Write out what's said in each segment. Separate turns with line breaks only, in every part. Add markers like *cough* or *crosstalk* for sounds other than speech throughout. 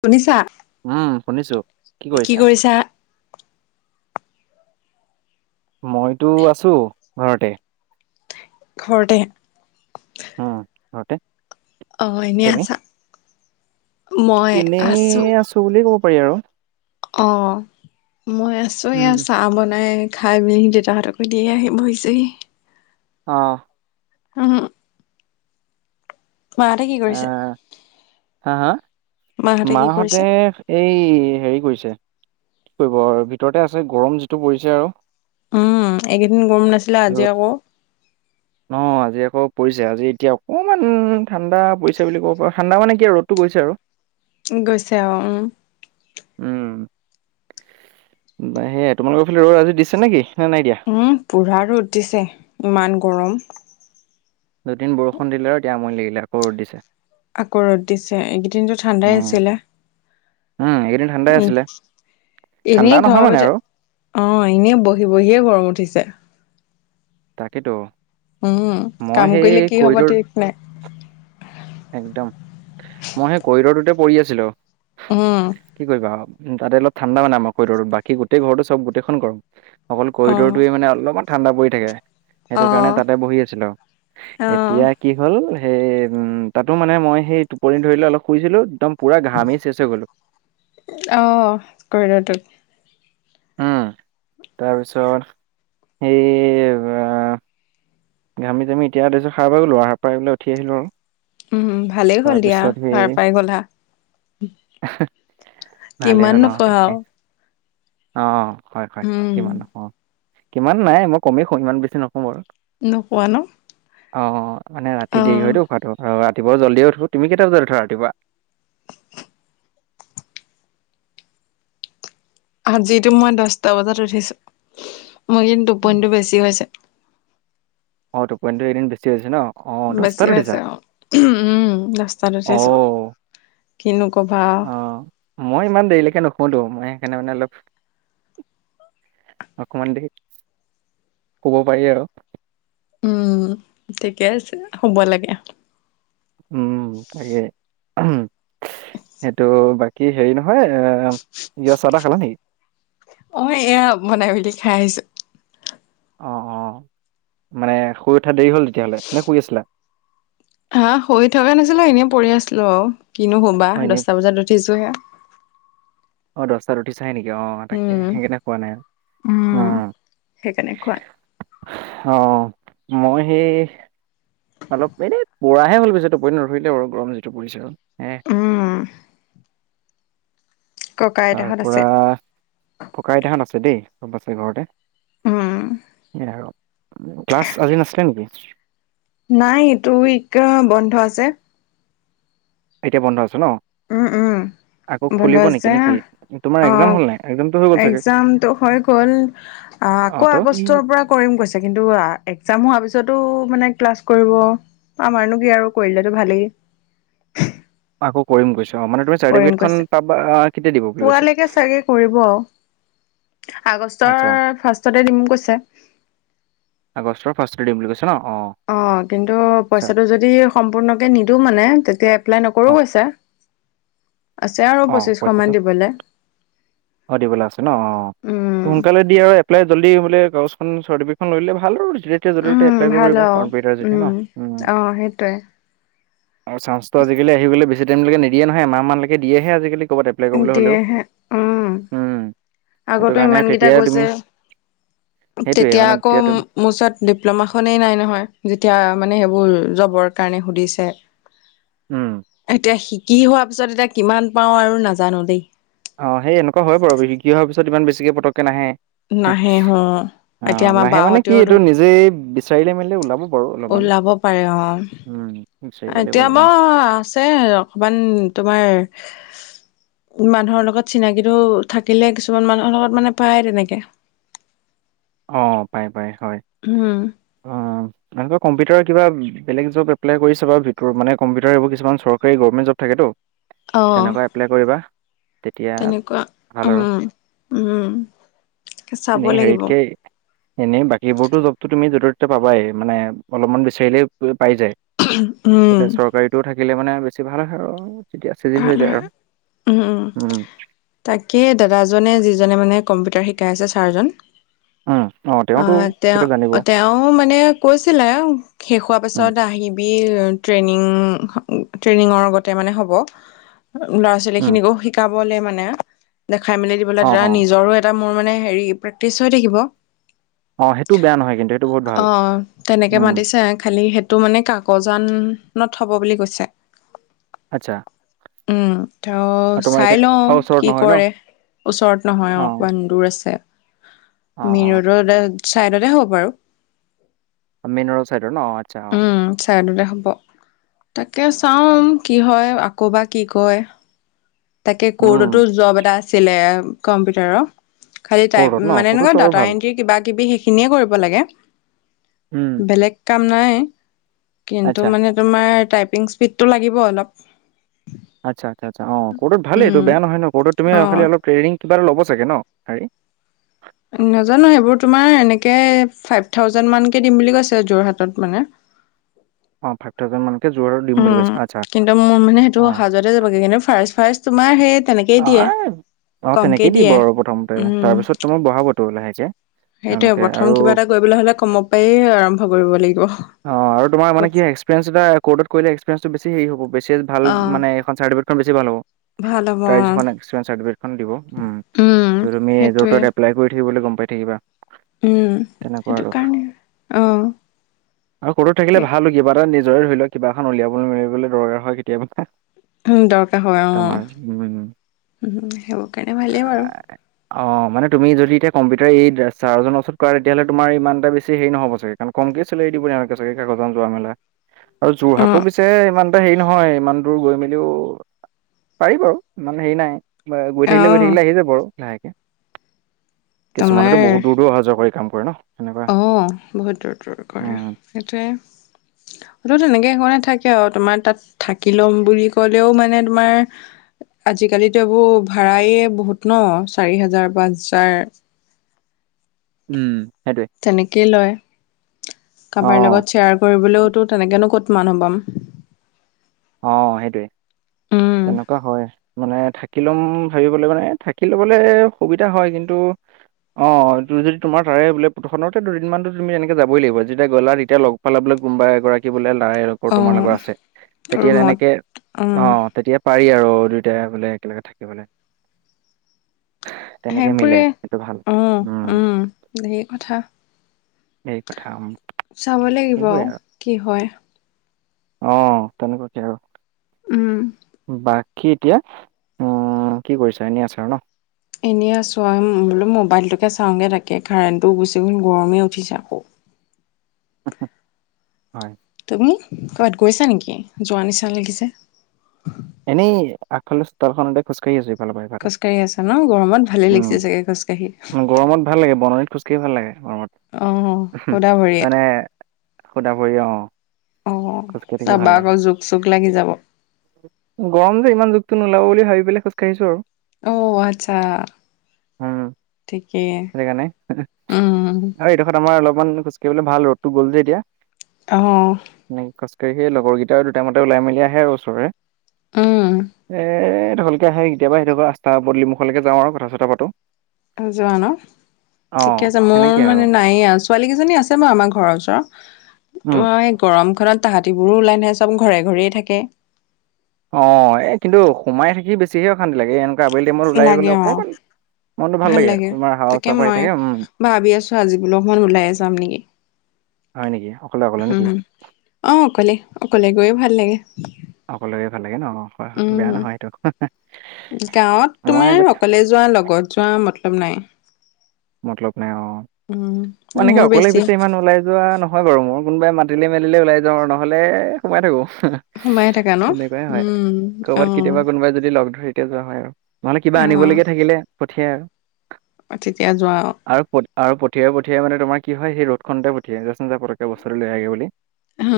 শুনিছা।
উম শুনিছো কি কৰিছা। মইতো আছো ঘৰতে
ঘৰতে
*unintelligible*
অ', এনেই
তুমি?
আছা মই আছো।
বুলিয় কব' পাৰি আৰু
অ', মই আছোঁ
উম
এয়া চাহ বনাই। খাই মেলি দেউতাহঁতকো দি আহি বহিছেহি।
অঁ।
*unintelligible* মাহঁতে কি কৰিছে।
আহ হা হা,
কি কৰিছে
মাহঁতে এই হেৰি কৰিছে, কি কৰিব ভিতৰতে আছে গৰম যিটো পৰিছে আৰু।
উম এইকেইদিন গৰম নাছিলে আজি
ৰ'দ।
আকৌ
অ' আজি আকৌ পৰিছে। আজি এতিয়া অকমান ঠাণ্ডাৰ পৰিছে বুলি কব পাৰ ঠাণ্ডা মানে আৰু ৰ'দটো গৈছে আৰু
গৈছে আৰু উম
উম' বা হেয়া তোমালোকৰ ফালে ৰ'দ আজি দিছে নে কি নে নাই দিয়া
উম' পুৰা ৰ'দ দিছে ইমান গৰম।
দুদিন বৰষুণ দিলে আৰু এতিয়া আমনি লাগিলে আকৌ ৰ'দ দিছে।
আকৌ' ৰদ দিছে এইকেইদিনতো ঠাণ্ডাই
উম
আছিলে।
উম এইকেইদিন ঠাণ্ডাই আছিলে। ঠাণ্ডা
এনেই
নহয়
ঘৰৰ
মানে
ভিতৰত
আৰু,
অ' এনেই বহি বহিয়েই গৰম উঠিছে।
তাকেইতো।
উম' কাম কৰিলে কি হব ঠিক নাই।
একদম, মই সেই কৰিডৰটোতে পৰি আছিলোঁ।
উম
কি কৰিবা আও তাতে অলপ। ঠাণ্ডা মানে আমাৰ কৰিডৰটো। বাকী গোটেই ঘৰতো চব গোটেইখন গৰম। অকল
অ'।
কৰিডৰটোৱে মানে অলমান- ঠাণ্ডা পৰি থাকে। সেইটো কাৰণে
অ',
তাতে বহি আছিলো এতিয়া।
অ'।
কি হ'ল সেই তাতো মানে মই সেই টোপনি ধৰিলে অলপ শুইছিলোঁ। একদম, পূৰা ঘামি চেচ হৈ গ'লোঁ।
অঁ কৰিডৰটোত।
উম' তাৰপিছত সেই - ঘামি যামি এতিয়া দেখিছো সাৰ পাই গলোঁ আও সাৰ পাই উঠি আহিলো আৰু
উম' ভালেই হ'ল দিয়া
তাৰপিছত সেই
সাৰ পাই গ'লা।
*unintelligible* ভালেই
কিমান
হ'ল
নোশুৱা
তাকে
আৰু।
অ' হয় হয়
উম,
কিমান নুশু আও ইমান নাই। মই কমে শুও ইমান বেছি নোশু বাৰু
নোশুৱা ন
অঁ মানে ৰাতি দেৰি হয়
অ',
তো শুৱাটো ৰাতিপুৱা জল্দিয়ে উঠো তুমি কেইটা বজাত উঠা ৰাতিপুৱা
আজিতো মই দছটা বজাত উঠিছো। মোৰ এইকেইদিন টোপনটো বেছি হৈছে।
অ' টোপনিটো এইকেদিন বেছি হৈছে ন। অ'
বেছি
দহটাত উঠিছা
হৈছে অ' উম' দছতাত উঠেছো।
অ'
কিনো কবা আও,
অ' মই ইমান দেৰিলেকে নুশুওঁতো মই সেইকাৰণে মানে অলপ অকমান দেৰি শুব পাৰি আৰু,
উম' ঠিকে আছে শুব লাগে।
উম' তাকে, সেইটো, বাকী হেৰি নহয় এ ইয়া চাহ তাহ খালা নিকি।
অ' এয়া বনাই মেলি খাই আহিছোঁ।
অ' অ' মানে শুই উঠা দেৰি হ'ল তেতিয়াহ'লে নে শুই আছিলা।
হা শুই থকা নাছিলোঁ। এনেই পৰি আছিলো আৰু কিনো শুবা
অ' এনেই
দছটা বজাত উঠিছো হে।
অ' দছটাত উঠিছাহে নেকি অ' তাকে
উম,
সেইকাৰণে শুৱা নাই
উম।
অ'।
সেইকাৰণে খোৱা
অ' মই সেই অলপ এনে- পৰাহে হ'ল পিছে টোপনি নধৰিলে বাৰু গৰম যিটো পৰিছে হে
উম ককা
তাৰ
আইতাহত আছে
পৰা ককা আইতাহঁত আছে দেই চব আছে ঘৰতে
উম
আৰু ক্লাছ আজি নাছিলে নিকি
নাই এইটো উইক অ বন্ধ আছে।
এতিয়া বন্ধ আছে ন।
উম উম'।
আকৌ
বন্ধ
খুলিব নেকি
আছে
নে
না
কি? তোমাৰ এক্সাম
অঁ
হ'ল নাই? এক্সামটো হৈ গ'ল চাগে?
এক্সজামটো হৈ গ'ল। আ,
অ',
আকৌ
ত'
আগষ্টৰ পৰা কৰিম কৈছে কিন্তু এক্সাম হোৱা পিছতো মানে ক্লাছ কৰিব। আমাৰনো কি আৰু কৰিলেতো ভালেই।
অকৌ কৰিম কৈছে অ' মানে তুমি ছাটি
কৰিম
বিগেত খন পাবা কেতিয়া দিব বুলি কৈছে।
কে কৰিব আও
আচ্ছা,
আগষ্টৰ ফাৰ্ষ্টতে দিম কৈছে।
আগষ্টৰ ফাৰ্ষ্টতে দিম বুলি কৈছে ন অঁ'।
অঁ কিন্তু পইচাটো যদি সম্পূৰ্ণকে নিদো মানে তেতিয়া এপ্লাই নকৰোঁ
অ',
কৈছে। আছে আৰু
অঁ
পঁচিছশ মান
পইচাটো
দিবলে।
অঁ দিবলে আছে ন অঁ।
উম।
সোনকালে দি আৰু এপ্লাই জল্দি বোলে কাগজখন চাৰ্টিফেকেটখন লৈ ল'লে ভাল আৰু যেতিয়া তেতিয়া য'তে ত'তে
উম,
তে এপলাই কৰিব
ভাল
পাৰিবা
আৰু
কম্পিউটাৰ যতিয়া
উম,
ন অঁ।
অ' সেইটোৱে।
আৰু চান্সতো আজিকালি আহিবলে বেছি টাইমলৈকে নিদিয়ে নহয় এমাহ মানলৈকে দিয়েহে আজিকালি ক'ৰবাত এপ
দিয়েহে উম'
সেইটো
আগতো
কাৰণে
ইমান কেইটা
তেতিয়াই তুমি
গৈছে
সেইটোয়ে
তেতিয়া
মানে
আকৌ ম
তুমি
মো ওচত ডিপ্ল'মাখনেই নাই নহয় যেতিয়া মানে সেইবোৰ জবৰ কাৰণে সুধিছে।
উম।
এতিয়া শিকি হোৱা পিছত এতিয়া কিমান পাওঁ আৰু নাজানো দেই।
অঁ সেই এনেকুৱা হয় বাৰু শিকি অহাৰ পিছত ইমান বেছিকৈ পটকৈ নাহে। হে
নাহে হ এতিয়া
অঁ
আমাৰ
নাহে মানে কি
বাহঁতেও
এইটো
ধৰ
নিজেই বিচাৰিলে মেলিলে ওলাব বাৰু অলপমান।
ওলাব পাৰে
উম, বিচাৰিব
অঁ
লাগিব
এতিয়া ম
অলপমান
আছ যে অকমান তোমাৰ মানুহৰ লগত চিনাকিটো থাকিলে কিছুমান মানুহৰ লগত মানে পায় তেনেকে
অঁ পাই পাই হয়।
উম।
অঁ। এনেকুৱা কম্পিটাৰ কিবা বেলেগ জব এপ্লাই কৰি চাবা ভিতৰত মানে কম্পিটাৰ এইবোৰ কিছুমান চৰকাৰী গৱমেণ্ট থাকেতো তেনেকুৱা এপ্লাই কৰিবা। তেতিয়া
তেনেকুৱা
ভাল
উম
আৰু
উম'। চাব
নেই
লাগিব
হেৰিটকেই এনেই বাকীবোৰতো জবটো তুমি য'তে ত'তে পাবাই মানে অলপমান বিচাৰিলেই পাই যায়।
উম,
এতিয়া চৰকাৰীটো থাকিলে মানে বেছি ভাল হয় আৰু। তেতিয়া চিজিল
ভাল
হৈ যায়
হয়।
আৰু উম'।
তাকে দাদাজনে যিজনে মানে কম্পিউটাৰ শিকাই আছে ছাৰজন
উম, অ', তেওঁতো
অঁহ তেওঁ
চাগে জানিব
তেওঁ মানে কৈছিলে শেষ হোৱাৰ
উম,
পিছত আহিবি ট্ৰেইনিং ট্ৰেইনিঙৰ আগতে মানে হ'ব। ল'ৰা ছোৱালী
উম,
খিনিকও শিকাবলে মানে দেখাই মেলি দিবলৈ
অ',
দা
অ',
নিজৰো এট এটা মোৰ মানে হেৰি প্ৰেক্টিচ হৈ থাকিব।
অ', সেইটো বেয়া নহয় কিন্তু সেইটো বহুত ভাল
অঁ তেনেকে
উম,
মাতিছে খালি সেত টো মানে কাকজানত হ'ব বুলি কৈছে।
আৎচ্ছা।
উম'। ত চাই
এতিয়া
লওঁ
অ', ওচৰত
কি
নহয় ন
কৰে ওচৰত নহয়
অ',
অকমান দূৰ আছে।
অ',
মেন
অ',
ৰোডৰ দা চাইডতে হ'ব বাৰু।
মেন ৰ'ড ছাইডৰ ন অ আৎচ্ছা অঁ।
ছাইডতে হ'ব তাকে চাওঁ।
অঁ।
কি হয়, আকৌ বা কি কয়? তাকে
উম,
কৰ্টতো জব এটা আছিলে কম্পিউটাৰৰ। খালি টাইপ,
কৰ্টত ন
মানে এনেকুৱা
কৰ্টতটো আৰু
ডাটা
ভাল।
এণ্ট্ৰি কিবা-কিবি সেইখিনিয়ে কৰিব লাগে।
উম।
বেলেগ কাম নাই, কিন্তু
আচ্ছা।
মানে তোমাৰ টাইপিং স্পীডটো লাগিব অলপ।
আচ্ছা আচ্ছা, অ কৰ্টত
উম
ভালেইটো, বেয়া নহয় ন। কৰ্টত তুমি
অ
খালি অলপ ট্ৰেইনিং কিবা এটা লব চাগে ন হেৰি?
নাজানো, সেইবোৰ তোমাৰ এনেকে ফাইভ থাউজেণ্ড মানকে দিম বুলি কৈছে যোৰহাটত মানে।
অ ফাইভ *unintelligible*
উম,
আচ্ছা
কিন্তু মোৰ মানে সেইটো
অ,
অহা-যোৱাতে যাবগে। কিন্তু মোৰ মানে ফাৰ্ষ্ট ফাৰ্ষ্ট তোমাৰ সেই
অ,
তেনেকেই দিয়ে,
এই
কমকেই দিয়ে, উম।
তোমাক বহাবটো লাহেকে।
সেইটোয়ে,
তেওঁলোকে
প্ৰথম
আৰু
কিবা এটা কৰিবলৈ হলে কম পাই আৰম্ভ কৰিব লাগিব।
অ', আৰু তোমাৰ মান
ক'ত
কি হয়, এক্সপিৰিয়েন্স এটা কৰ্টত কৰিলে এক্সপিৰিয়েঞ্চটো বেছি হেৰি হ'ব, বেছি ভাল
অ'
মানে। চাৰ্টিফিকেটখন বেছি ভাল হ'ব,
ভাল হ'ব
তাৰ
অ'
যিখন এক্সপিৰিয়েঞ্চ চাৰ্টিফিকেটখন দিব।
উম,
ত, তুমি
সেইটোৱে।
এজ-তত এপ্লাই কৰি থাকিবলে গম পাই থাকিবা।
উম,
তেনেকুৱা
সেইটো
আৰু।
কাৰণেই।
আৰু কৰ্টত থাকিলে ভাল, কিবা এটা নিজৰে ধৰি লোৱা, কিবা এখন উলিয়াবলৈ-মেলিবলৈ দৰকাৰ হয় কেতিয়াবা।
দৰকাৰ হয় অ,
তোমাৰ উম।
সেইবোৰ কাৰণে
আ
ভালেই বাৰু।
অ', মানে তুমি যদি এতিয়া কম্পিউটাৰ এই ছাৰজনৰ ওচৰত কৰা, তেতিয়াহ'লে তোমাৰ ইমান এটা বেছি হেৰি নহ'ব চাগে। কমকে চিলাৰী দিব *unintelligible* যোৱা মেলা আৰু যোৰহাটো
অ'
পিছে ইমান হেৰি নহয়, ইমান দূৰ গৈ মেলিও পাৰি বাৰু, ইমান হেৰি নাই। বা গৈ থাকিলে গৈ
অ'
থাকিলে আহি যাব আৰু লাহেকে। কিছুমানেতো
তোমাৰ
বহুত দূৰ-দূৰ অহা-যোৱা কৰি কাম কৰে ন সেনেকুৱা।
অ বহুত দূৰ-দূৰ কৰে
উম,
সেইটোৱে। সেইটো তেনেকে কৰে থাকে আৰু তোমাৰ তাত থাকি ল'ম বুলি কলেও মানে তোমাৰ আজিকালিতো এইবোৰ ভাড়াই বহুত ন, চাৰি হাজাৰ-পাঁচ হাজাৰ।
উম, সেইটোৱে।
তেনেকেই লয়, কাবাৰ
অ',
লগত শ্বেয়াৰ কৰিবলৈওতো তেনেকেনো ক'ত মানুহ পাম।
অ', সেইটোৱে
উম
তেনেকুৱা হয়। মানে থাকি ল'ম ভাবিবলে মানে থাকি লবলে সুবিধা হয়, কিন্তু অঁ, যদি তোমাৰ তাৰে বোলে পুথখনতে দুদিনমানতো তুমি এনেকে যাবই লাগিব। যেতিয়া গ'লা তেতিয়া লগ পালা বোলে কোনোবা এগৰাকী বোলে লাইৰ তোমাৰ
অ',
লগৰ আছে। তেতিয়া
ৰুমত
তেনেকে,
উম
অ' তেতিয়া পাৰি আৰু দুইটাই বোলে একেলগে থাকিবলে।
সেইবোৰে অ' উম, ধেৰ কথা।
সেই কথা উম,
চাব লাগিব,
সেইবোৰে
কি হয়?
অ', তেনেকুৱাকে আৰু।
উম।
বাকী এতিয়া উম, কি কৰিছা? এনেই আছা আৰু ন?
এনেই আছোঁ, বোলো মোবাইলটোকে চাওঁগে। তাকে কাৰেণ্টটো গুচি গ'ল, গৰমেই উঠিছে আকৌ।
হয়।
তুমি ক'ৰবাত গৈছা নেকি? যোৱা নিচিনা লাগিছে।
এনেই, আগফাল চোতালখনতে খোজকাঢ়ি আছোঁ, ইফালৰ পৰা ইফালে,
খোজকাঢ়ি আছা ন গৰমত ভালে লাগিছে চাগে খোজকাঢ়ি।
উম গৰমত ভাল লাগে, বননিত খোজ-কাঢ়ি ভাল লাগে
অহ
গৰমত।
সুদা ভৰিয়ে
মানে সুধা কৰি অ।
অ
খোজকাঢ়ি থাকি ভাল
তাৰপৰা
লাগে।
আকৌ জোক চোক লাগি যাব।
গৰম যে ইমান জোকটো নোলাব বুলি ভাবি পেলাই খোজকাঢ়িছো আৰু
অ আচ্ছা
উম
ঠিকেই
সেইটো কাৰণে
উম।
আৰু এইডোখৰত আমাৰ অলপমান খোজকাঢ়িব ভাল ৰ'দটো গল যে এতিয়া।
আহ্।
উম খোজকাঢ়িয়ে লগৰকেইটা আৰু দুটা মতে ওলাই মিলি আহে আৰু ওচৰৰে।
উম।
*inaudible* তেতিয়া আহে কেতিয়াবা ৰাস্তা পদূলি মুখলৈকে যাওঁ আৰু কথা- চথা পাতো।
যোৱা ন
অ
ঠিকে আছে মোৰ
সেনেকে আৰু
মানে নাইয়ে আছো। ছোৱালী কেইজনী আছে বাৰু আমাৰ ঘৰৰ ওচৰত
উম
তো এই গৰমখনত তাহাঁতিবোৰো ওলাই নাহে চব ঘৰে ঘৰেই থাকে।
অ এই কিন্তু সোমাই থাকি বেছিকে অশান্তি লাগে এনেকুৱা আবেলি টাইমত ওলাই গ'লে
লাগে অ'।
অকণমান মনটো
ভাল লাগে
তোমাৰ হাৱা
তাকে
চাৱা আহি
মই
থাকে উম
ভাবি আছো আজি বোলো অকমান ওলাইে যাম নেকি।
হয় নেকি অকলে অকলে নেকি?
উম অ অকলে অকলে গৈয়ে ভাল লাগে।
অকলে লগে ভাল লাগে ন অ। হয় হয়
উম
বেয়া নহয় সেইটো
গাঁৱত
মই আগত
তোমাৰ অকলে যোৱা লগত যোৱা মতলব মতলব নাই।
মতলব নাই অ
উম
এনেকে
মোৰ
অকলে
বেছি
পিছে ইমান ওলাই যোৱা ন। হয় বাৰু মোৰ কোনোবাই মাতিলে মেলিলে ওলাই যাওঁ আৰু নহ'লে সোমাই থাকো।
সোমাই থাকা ন
তেনেকুৱাই হয়
উম অ
কৰ'বাত কেতিয়াবা কোনোবাই যদি লগ ধৰে এতিয়া যোৱা নাই আৰু নহ'লে কিবা
অ
আনিবলগীয়া থাকিলে পঠিয়াই।
অ তেতিয়া যোৱা আৰু।
আৰু পঠিয়াই পঠিয়াই মানে তোমাৰ কি হয় সেই ৰ'দ খনতে পঠিয়াই যা চোন যা পতককেনে বস্তু এটা লৈ আহগে বুলি।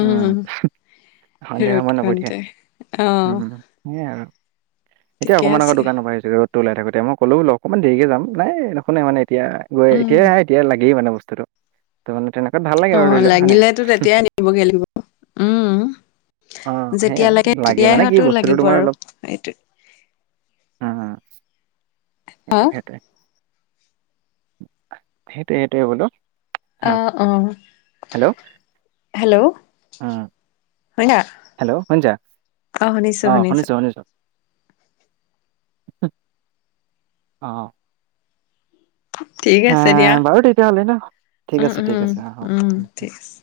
উম সন্ধিয়া
ৰ'দ
সময়ত নপঠিয়াই
খনতে অ
উম। সেয়াই আৰু এতিয়া
ঠিকে
অকণমান আগত
আছে
দোকানৰ পৰা আহিছিলো। ওলাই থাকোতে মই ক'লো বোলো অকমান দেৰিকে যাম নাই নুশুনেই মানে। এতিয়া গৈ
উম
এতিয়াই আহে এতিয়াই লাগেই মানে বস্তুটো ত মানে তেনেকুৱাত ভাল লাগে
অ
আৰু ধৰি লোৱা হয় নাই।
লাগিলেতো তেতিয়াই উম
অঁ সেয়া
যেতিয়া লাগে তেতিয়াই
মানে কি
হয়তো
বস্তুটো
লাগিব
তোমাৰ
আৰু।
অলপ
সেইটো।
অ
অ
সেইটোৱে সেইটোৱে সেইটোৱে সেইটোৱে বোলো।
অ
হা
অ
হেল্ল'
হেল্ল'
উম
মইনা।
হেল্ল' শুনিছা অঁ শুনিছোঁ শুনিছোঁ। অ। *unintelligible*
ঠিক
এ
আছে দিয়া
বাৰু তেতিয়া হ'লে ন ঠিক
উম
আছে ঠিক
উম
আছে অ
উম
হ'ব।
ঠিক আছে